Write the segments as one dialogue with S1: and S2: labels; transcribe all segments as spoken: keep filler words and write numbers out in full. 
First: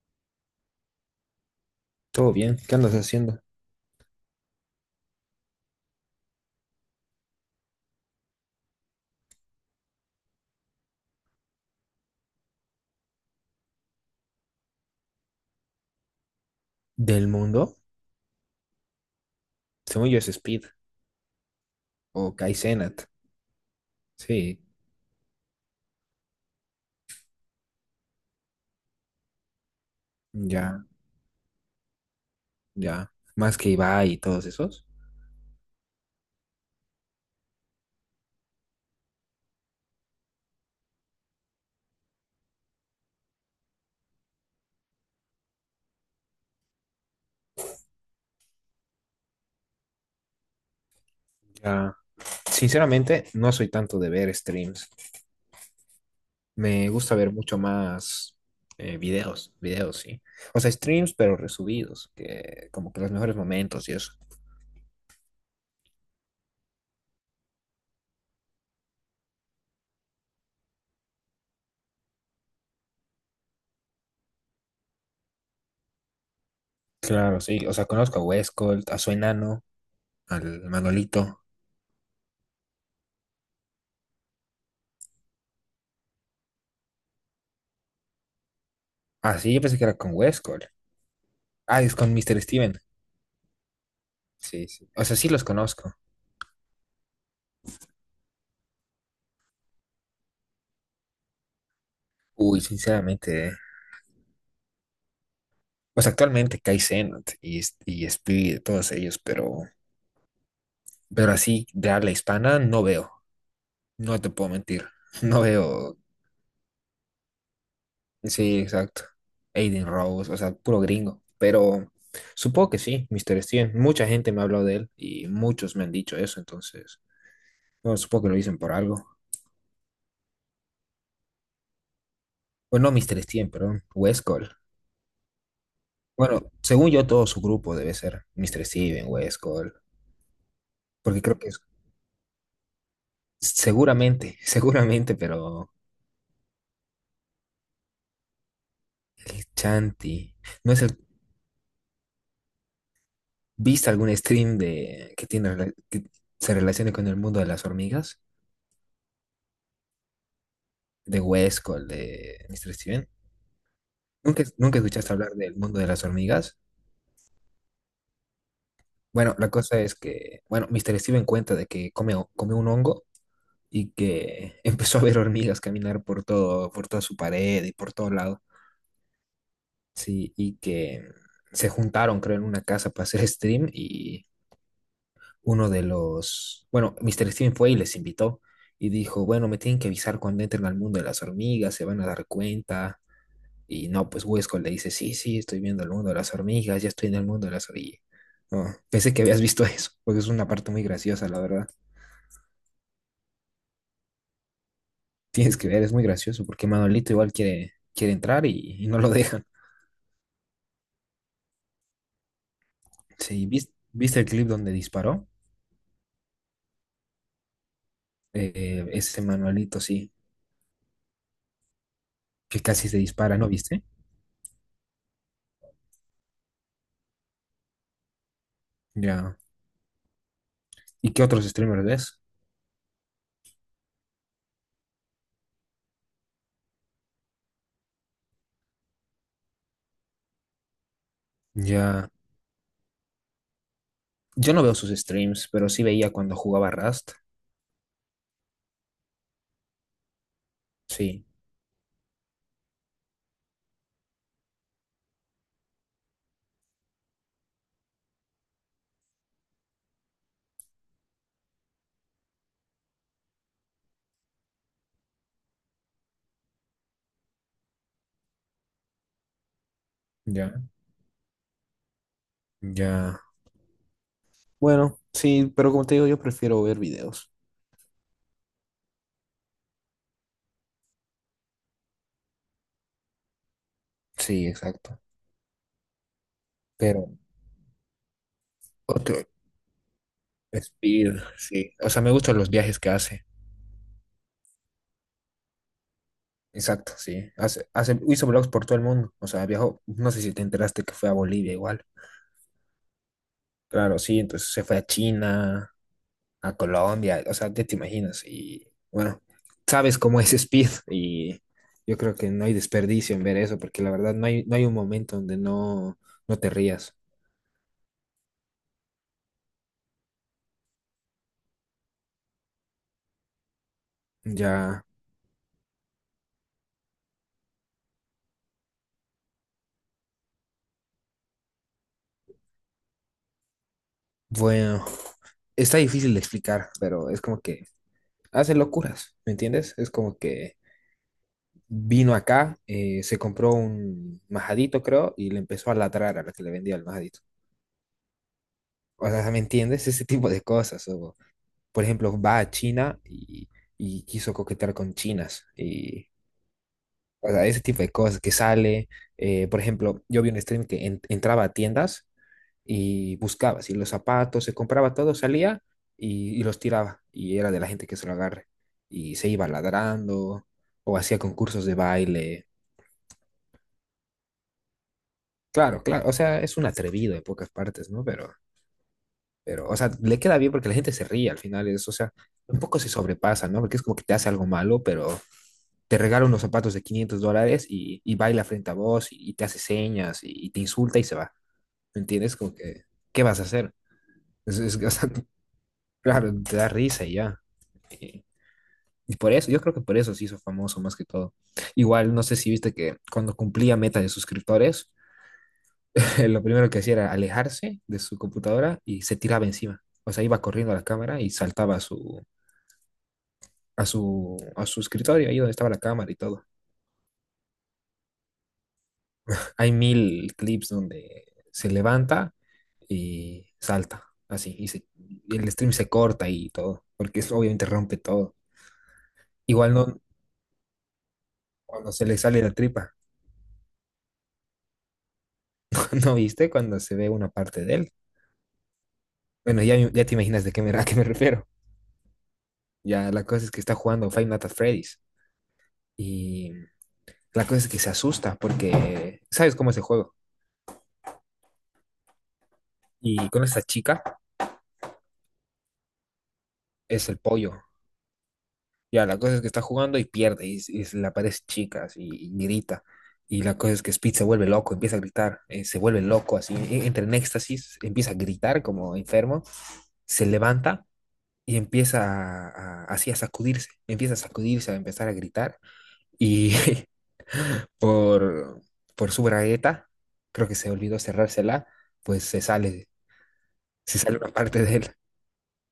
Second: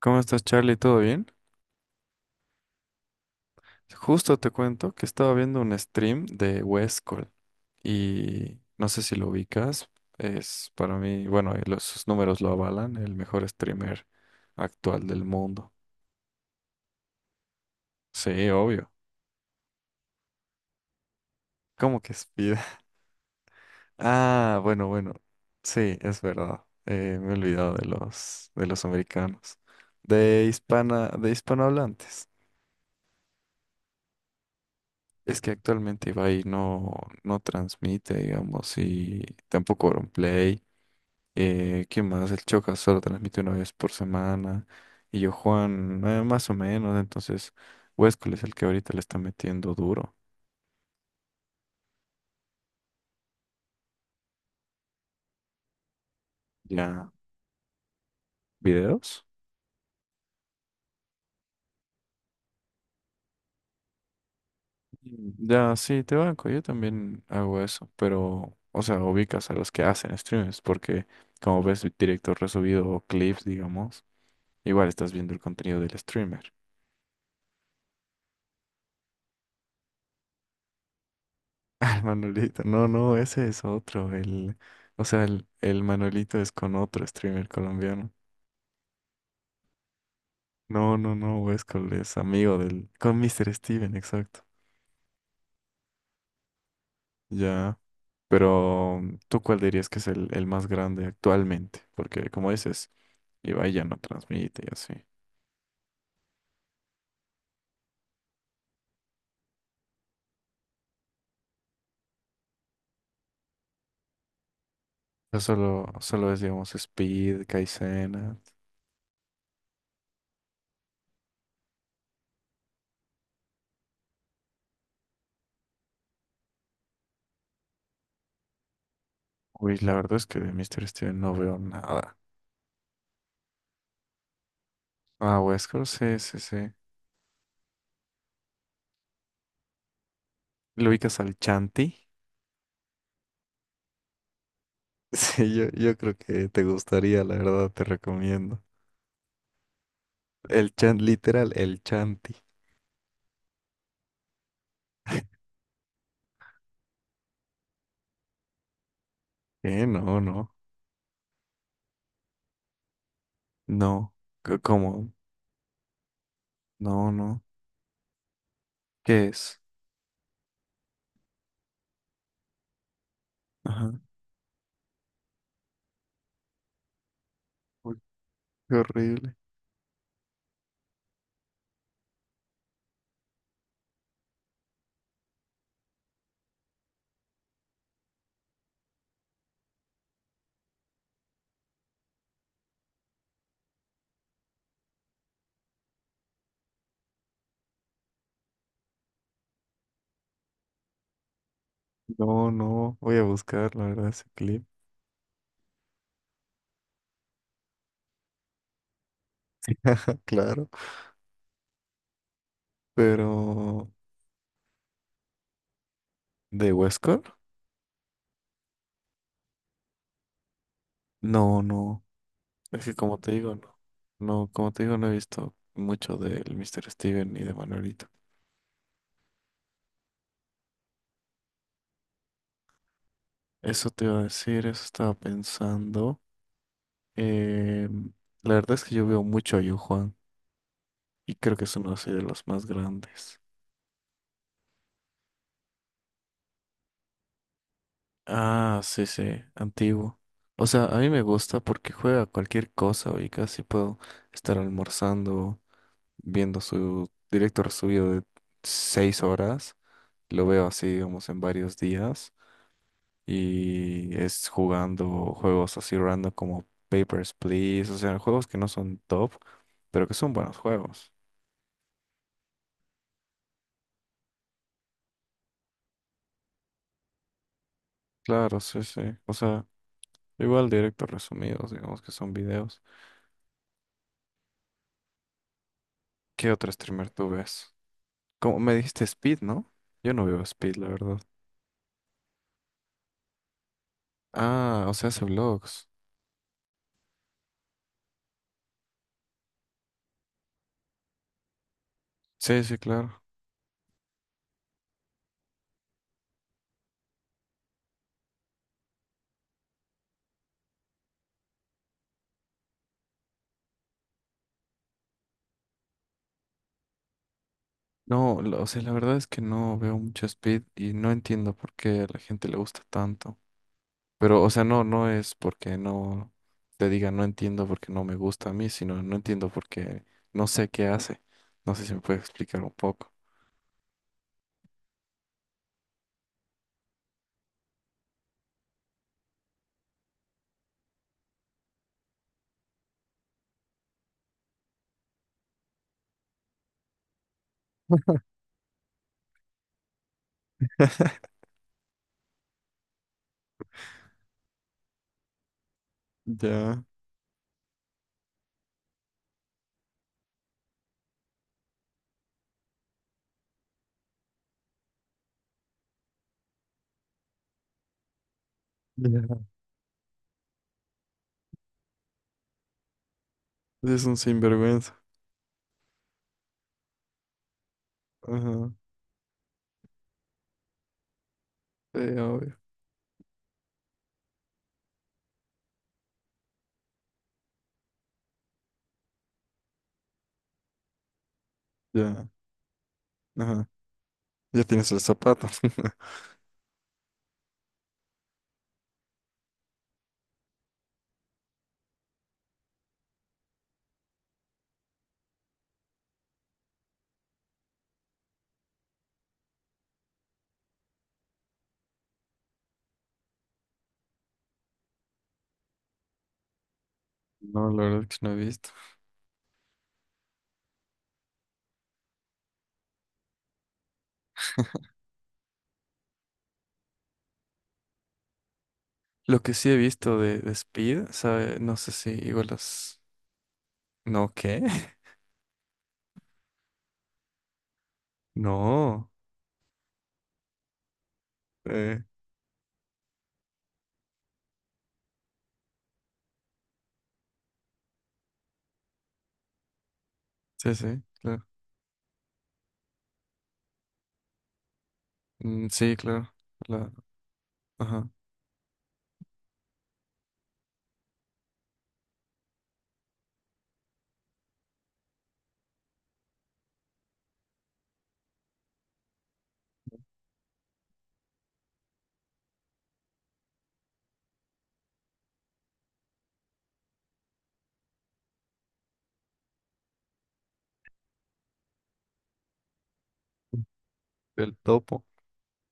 S1: ¿Cómo estás, Charlie? ¿Todo bien?
S2: Todo bien, ¿qué andas haciendo?
S1: Justo te cuento que estaba viendo un stream de Westcol y no sé si lo ubicas. Es para mí, bueno, y los, sus números lo avalan, el mejor streamer actual del mundo.
S2: ¿Del mundo?
S1: Sí, obvio.
S2: Según yo es Speed
S1: ¿Cómo que
S2: o Kai
S1: Speed?
S2: Kaizenat. Sí,
S1: Ah, bueno, bueno. Sí, es verdad. Eh, me he olvidado de los, de los americanos. De
S2: ya,
S1: hispana, de hispanohablantes.
S2: ya. Más que Ibai y todos esos.
S1: Es que actualmente Ibai no, no transmite, digamos, y tampoco Play. Eh, ¿qué más? El Choca solo transmite una vez por semana. Y yo, Juan, eh, más o menos. Entonces, Huesco es el que ahorita le está metiendo duro.
S2: Ya. Sinceramente, no soy tanto de ver streams. Me
S1: Ya,
S2: gusta ver mucho más eh,
S1: videos.
S2: videos, videos, sí. O sea, streams, pero resubidos, que como que los mejores momentos y eso.
S1: Mm, Ya, sí, te banco. Yo también hago eso. Pero, o sea, ubicas a los que hacen streams. Porque, como ves, directo resubido o clips, digamos, igual estás viendo el contenido del streamer.
S2: Claro, sí. O sea, conozco a Westcold, a su enano, al Manolito.
S1: Ah, el Manolito. No, no, ese es otro. El, o sea, el, el Manolito es con otro streamer colombiano.
S2: Ah, sí, yo pensé que era con Westcold.
S1: No, no, no,
S2: Ah,
S1: Westcol
S2: es con
S1: es
S2: mister
S1: amigo
S2: Steven.
S1: del... Con míster Steven, exacto.
S2: Sí, sí. O sea, sí los conozco.
S1: Ya. Pero, mm, ¿tú cuál dirías que es el, el más grande actualmente? Porque, como
S2: Uy,
S1: dices,
S2: sinceramente, eh.
S1: Ibai ya no transmite y así.
S2: Pues actualmente Kai Cenat y, S- y Speed, todos ellos, pero, pero así de habla hispana no veo, no te puedo mentir,
S1: Ya
S2: no
S1: solo,
S2: veo,
S1: solo es, digamos, Speed, Kaizenat.
S2: sí, exacto, Aiden Rose, o sea, puro gringo, pero supongo que sí, mister Steven, mucha gente me ha hablado de él y muchos me han dicho eso, entonces, bueno, supongo que lo dicen por algo,
S1: Uy, la verdad es que de míster Steven no veo nada.
S2: bueno, no mister Steven, perdón, Wes Cole,
S1: Ah, Westcol, sí, sí,
S2: bueno,
S1: sí.
S2: según yo todo su grupo debe ser mister Steven, Wes Cole,
S1: ¿Lo ubicas
S2: porque
S1: al
S2: creo que es,
S1: Chanti?
S2: seguramente, seguramente,
S1: Sí, yo,
S2: pero...
S1: yo creo que te gustaría, la verdad, te recomiendo.
S2: El Chanti. ¿No
S1: El
S2: es el...
S1: Chant, literal, el Chanti.
S2: ¿Viste algún stream de que tiene rela- que se relacione con el mundo de las hormigas?
S1: Eh, no, no,
S2: De Huesco, el de mister Steven.
S1: no.
S2: ¿Nunca,
S1: C-
S2: nunca
S1: ¿Cómo?
S2: escuchaste hablar del mundo de las hormigas?
S1: No, no. ¿Qué
S2: Bueno, la
S1: es?
S2: cosa es que, bueno, mister Steven cuenta de que come, ho- come un hongo y
S1: Ajá.
S2: que empezó a ver hormigas caminar por todo, por toda su pared y por
S1: Uy,
S2: todo lado.
S1: qué horrible.
S2: Sí, y que se juntaron, creo, en una casa para hacer stream y uno de los, bueno, mister Steven fue y les invitó y dijo, bueno, me tienen que avisar cuando entren al mundo de las hormigas, se van a dar cuenta. Y no, pues Huesco le dice, sí, sí, estoy viendo el mundo de las hormigas, ya estoy en el mundo de las hormigas. No, pensé que habías visto eso, porque es una parte muy graciosa, la verdad.
S1: No, no. Voy a buscar, la verdad, ese clip.
S2: Tienes que ver, es muy gracioso, porque Manolito igual quiere, quiere entrar y, y no lo dejan.
S1: Claro.
S2: Sí, ¿vis-
S1: Pero.
S2: ¿viste, el clip donde disparó?
S1: ¿De Huescar?
S2: Eh, ese Manolito, sí,
S1: No, no.
S2: que
S1: Es
S2: casi
S1: que
S2: se
S1: como te
S2: dispara, ¿no
S1: digo, no.
S2: viste?
S1: No, como te digo, no he visto mucho del míster Steven ni de Manuelito.
S2: Ya. ¿Y qué otros streamers ves?
S1: Eso te iba a decir, eso estaba pensando. Em, la verdad es que yo veo mucho a Yu Juan y creo que es uno
S2: Ya.
S1: así de los más grandes.
S2: Yo no veo sus streams, pero sí veía cuando jugaba Rust.
S1: Ah, sí, sí, antiguo. O sea, a mí me
S2: Sí,
S1: gusta porque juega cualquier cosa y casi puedo estar almorzando, viendo su directo resubido de seis horas. Lo veo así, digamos, en varios días. Y es jugando juegos así random como Papers, Please. O sea, juegos que no son top, pero que son buenos
S2: ya,
S1: juegos.
S2: ya. Bueno, sí, pero como te digo, yo prefiero ver videos.
S1: Claro, sí, sí. O sea, igual directos resumidos, digamos que son videos.
S2: Sí, exacto.
S1: ¿Qué otro
S2: Pero
S1: streamer tú ves? Como me dijiste
S2: otro
S1: Speed, ¿no? Yo no veo Speed, la
S2: Speed,
S1: verdad.
S2: sí. O sea, me gustan los viajes que hace.
S1: Ah, o sea, hace vlogs.
S2: Exacto, sí. Hace, hace, hizo vlogs por todo el mundo. O sea, viajó, no sé si te enteraste que fue a Bolivia igual.
S1: Sí, sí, claro.
S2: Claro, sí, entonces se fue a China, a Colombia, o sea, ya te imaginas. Y bueno, sabes cómo es Speed y yo creo que no hay desperdicio en ver eso, porque la verdad no hay, no hay un momento donde no, no te rías.
S1: No, lo- o sea, la verdad es que no veo mucho Speed y no entiendo por qué a la gente le gusta tanto. Pero, o sea, no,
S2: Ya,
S1: no es porque no te diga no entiendo porque no me gusta a mí, sino no entiendo porque no sé qué hace. No sé si me puede explicar un poco.
S2: bueno, está difícil de explicar, pero es como que hace locuras, ¿me entiendes? Es como que vino acá, eh, se compró un majadito, creo, y le empezó a ladrar a la que le vendía el majadito. O sea, ¿me entiendes? Ese tipo de cosas. O, por ejemplo, va a China y, y quiso coquetear con chinas. Y,
S1: Ya,
S2: o sea, ese tipo de cosas que sale. eh, por ejemplo, yo vi un stream que en- entraba a tiendas y buscaba, si los zapatos, se compraba todo, salía y, y los tiraba. Y era de la gente que se lo agarre. Y se
S1: ya.
S2: iba ladrando o hacía concursos de baile.
S1: Es un sinvergüenza.
S2: Claro, claro, o sea, es un atrevido en pocas partes, ¿no? Pero,
S1: Ajá.
S2: pero, o sea, le queda bien porque la gente se ríe al final, es, o
S1: Sí,
S2: sea,
S1: obvio.
S2: un poco se sobrepasa, ¿no? Porque es como que te hace algo malo, pero te regala unos zapatos de quinientos dólares y, y baila frente a vos y, y te hace señas y, y te insulta y se va. ¿Me
S1: Ya.
S2: entiendes? Como que, ¿qué vas a
S1: Ajá.
S2: hacer? Es,
S1: Ya
S2: es
S1: tienes el
S2: bastante,
S1: zapato.
S2: claro, te da risa y ya. Y, y por eso, yo creo que por eso se hizo famoso más que todo. Igual, no sé si viste que cuando cumplía meta de suscriptores, lo primero que hacía era alejarse de su computadora y se tiraba encima. O sea, iba corriendo a la cámara y saltaba a su, a su, a su escritorio, ahí donde estaba la cámara y todo.
S1: No, la verdad es que no he visto.
S2: Hay mil clips donde se levanta y salta, así, y, se- y el stream se corta y todo, porque eso obviamente rompe todo.
S1: Lo que sí
S2: Igual
S1: he
S2: no
S1: visto de, de Speed, sabe, no
S2: cuando
S1: sé
S2: se
S1: si
S2: le sale
S1: igual
S2: la tripa,
S1: las... No, ¿qué?
S2: ¿no viste? Cuando se ve una parte de él.
S1: No.
S2: Bueno, ya, ya te imaginas de qué me, a qué me refiero.
S1: Eh,
S2: Ya la cosa es que está jugando Five Nights at Freddy's y la cosa es que se asusta porque, ¿sabes cómo es el juego?
S1: sí, sí, claro.
S2: Y con esa chica
S1: Mm, sí, claro. La,
S2: es el pollo,
S1: ajá.
S2: Ya, la cosa es que está jugando y pierde, y, s- y se le aparece chicas y, y grita. Y la cosa es que Speed se vuelve loco, empieza a gritar, eh, se vuelve loco, así, e- entra en éxtasis, empieza a gritar como enfermo, se levanta y empieza a, a- así a sacudirse, empieza a sacudirse, a empezar a gritar. Y por, por su bragueta, creo que se olvidó cerrársela, pues se sale, se sale una
S1: El
S2: parte de él,
S1: topo.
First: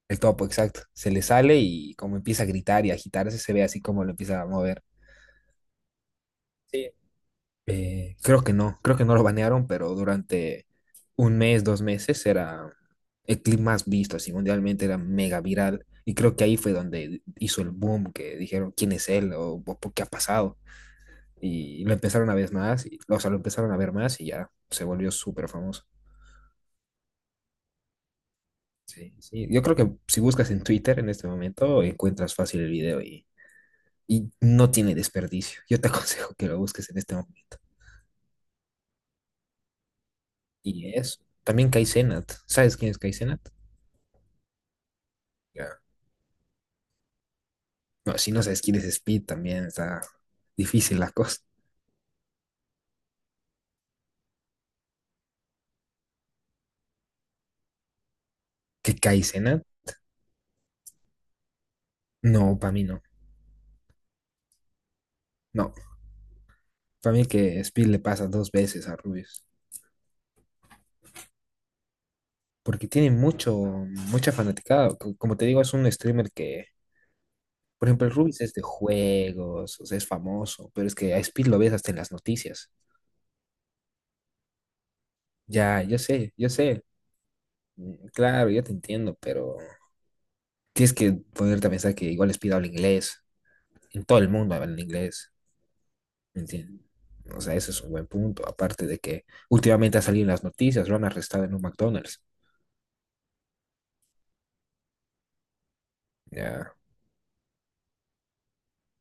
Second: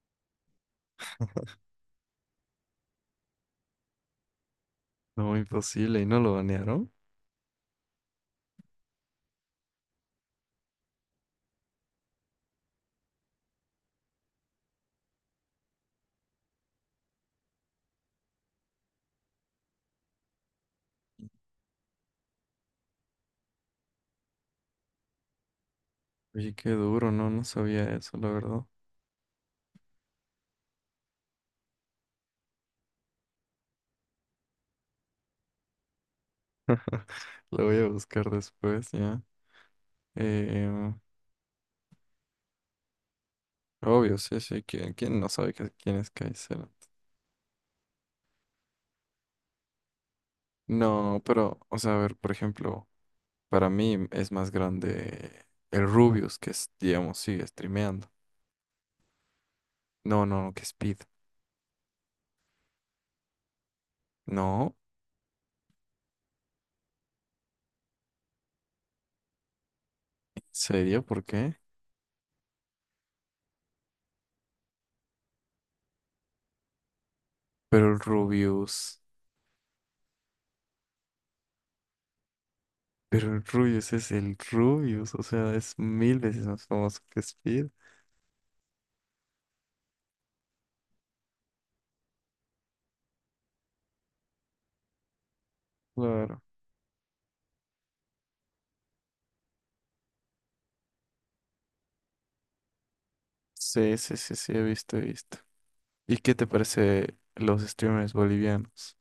S2: el topo, exacto. Se le sale y como empieza a gritar y a agitarse, se ve así como lo empieza a mover.
S1: No, imposible. ¿Y no lo banearon?
S2: Sí. Eh, creo que no, creo que no lo banearon, pero durante un mes, dos meses era el clip más visto, así mundialmente era mega viral. Y creo que ahí fue donde hizo el boom, que dijeron quién es él o, o por qué ha pasado. Y lo empezaron a ver más, y, o sea, lo empezaron a ver más y ya se volvió súper famoso.
S1: Oye, qué duro, no, no sabía eso, la verdad.
S2: Sí, sí. Yo creo que si buscas en Twitter en este momento, encuentras fácil el video y, y no tiene desperdicio. Yo te aconsejo que lo busques en este momento.
S1: Lo voy a buscar después, ya.
S2: Y
S1: Eh,
S2: eso. También Kai Cenat. ¿Sabes quién es Kai Cenat?
S1: obvio, sí, sí. ¿Quién, quién no sabe que- quién es Kaiser?
S2: No, si no sabes quién es Speed, también está difícil la
S1: No,
S2: cosa.
S1: pero, o sea, a ver, por ejemplo. Para mí es más grande el Rubius, que es, digamos, sigue streameando.
S2: ¿Que Kaizena?
S1: No, no, no, que Speed.
S2: No, para mí no.
S1: No,
S2: No, para mí que Speed le pasa dos veces a Rubius.
S1: ¿en serio? ¿Por qué?
S2: Porque tiene mucho, mucha fanaticada. Co- Como te digo, es un streamer que,
S1: Pero
S2: por
S1: el
S2: ejemplo, el Rubius es de
S1: Rubius,
S2: juegos, o sea, es famoso, pero es que a Speed lo ves hasta en las noticias.
S1: pero el Rubius es el Rubius, o sea, es
S2: Ya, yo
S1: mil
S2: sé,
S1: veces
S2: yo
S1: más
S2: sé.
S1: famoso que Speed.
S2: Mm, Claro, yo te entiendo, pero tienes que ponerte a pensar que igual Speed habla inglés. En todo el mundo habla inglés. ¿Me
S1: Claro.
S2: entiendes? O sea, ese es un buen punto. Aparte de que últimamente ha salido en las noticias, lo han arrestado en un McDonald's.
S1: Sí, sí, sí, sí, he visto, he visto. ¿Y qué te
S2: Ya.
S1: parece los streamers bolivianos?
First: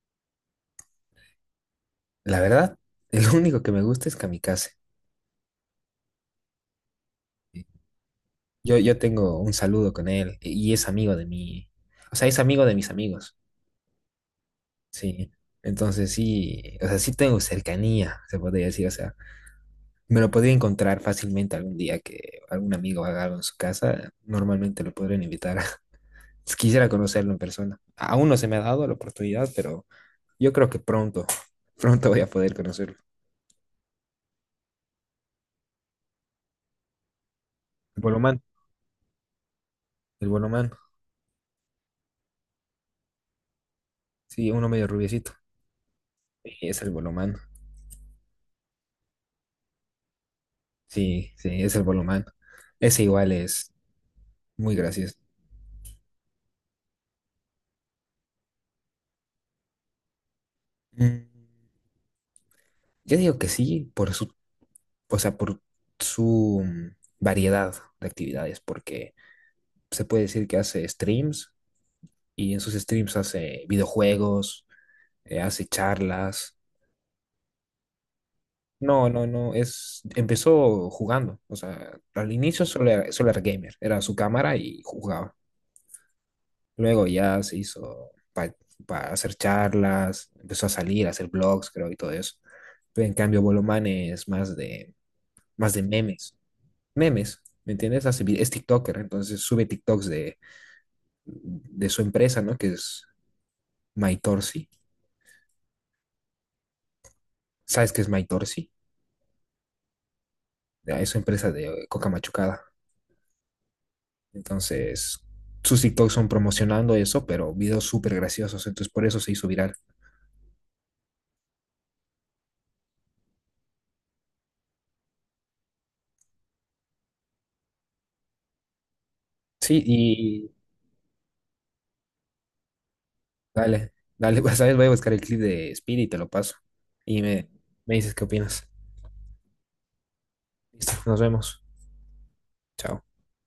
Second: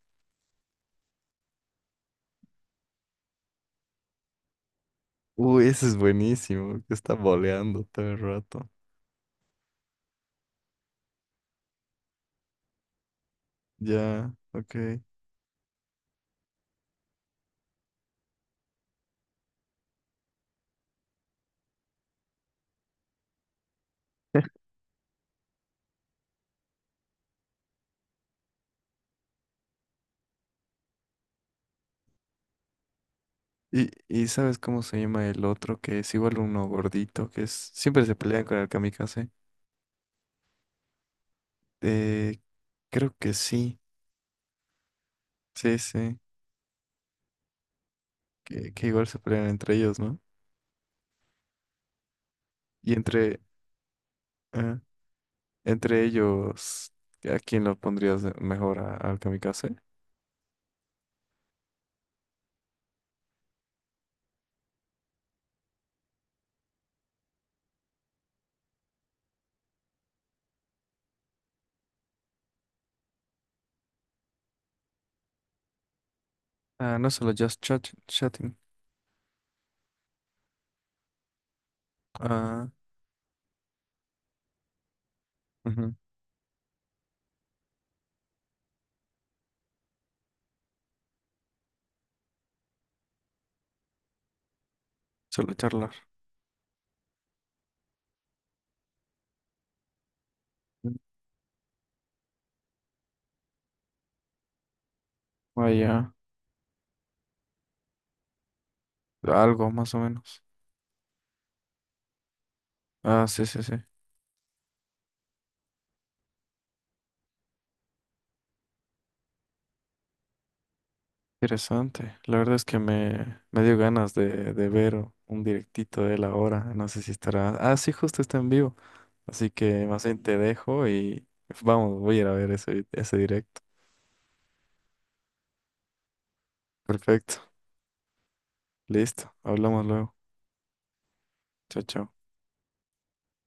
S2: La verdad, el único que me gusta es Kamikaze.
S1: Uy, ese es buenísimo, que está boleando todo el rato.
S2: Yo, yo tengo un saludo con él y es amigo de mi, o sea, es amigo de mis amigos,
S1: Ya, ok.
S2: sí. Entonces sí, o sea, sí tengo cercanía, se podría decir, o sea, me lo podría encontrar fácilmente algún día que algún amigo haga algo en su casa, normalmente lo podrían invitar. Quisiera conocerlo en persona. Aún no se me ha dado la oportunidad, pero Yo creo que pronto, pronto voy a poder conocerlo.
S1: Y, y ¿sabes cómo se llama el otro? Que es igual uno gordito, que es,
S2: El
S1: siempre se
S2: Bolomán,
S1: pelean con el kamikaze.
S2: el Bolomán.
S1: Eh, creo que sí,
S2: Sí, uno medio rubiecito.
S1: sí, sí,
S2: Sí, Es el Bolomán.
S1: que, que igual se pelean entre ellos, ¿no?
S2: Sí, sí, es el Bolomán.
S1: Y
S2: Ese igual
S1: entre,
S2: es muy
S1: ah,
S2: gracioso.
S1: entre ellos, ¿a quién lo pondrías de- mejor a- al kamikaze?
S2: Mm, Yo digo que sí, por su, o sea, por su mm, variedad de actividades, porque se puede decir que hace streams y en sus streams hace videojuegos, eh, hace charlas.
S1: Ah, no solo Just Chat- Chatting.
S2: No, no, no, es, empezó jugando, o sea, al inicio
S1: Ah,
S2: solo era, solo era gamer, era su cámara y jugaba.
S1: ujú,
S2: Luego ya se hizo para hacer charlas, empezó a salir, a hacer blogs, creo, y todo eso. Pero en cambio, Bolomán es más de,
S1: Solo
S2: más de
S1: charlar.
S2: memes, memes, ¿me entiendes? Hace vi- es TikToker, entonces sube TikToks de,
S1: Mm,
S2: de su empresa, ¿no? Que es MyTorsi.
S1: Vaya,
S2: ¿Sabes qué es MyTorsi?
S1: algo más o menos.
S2: Ya, Es su empresa de coca machucada.
S1: Ah, sí, sí, sí.
S2: Entonces, sus TikToks son promocionando eso, pero videos súper graciosos, entonces por eso se hizo viral.
S1: Interesante. La verdad es que me, me dio ganas de, de ver un directito de él ahora. No sé si estará. Ah, sí, justo está en vivo. Así
S2: Sí,
S1: que más bien te
S2: y
S1: dejo y vamos, voy a ir a ver ese, ese directo.
S2: dale, dale, pues, ¿sabes? Voy a buscar el clip de Speedy y te lo paso. Y
S1: Perfecto.
S2: me, me dices qué opinas.
S1: Listo. Hablamos luego.
S2: Listo, nos vemos.
S1: Chao, chao.
S2: Chao.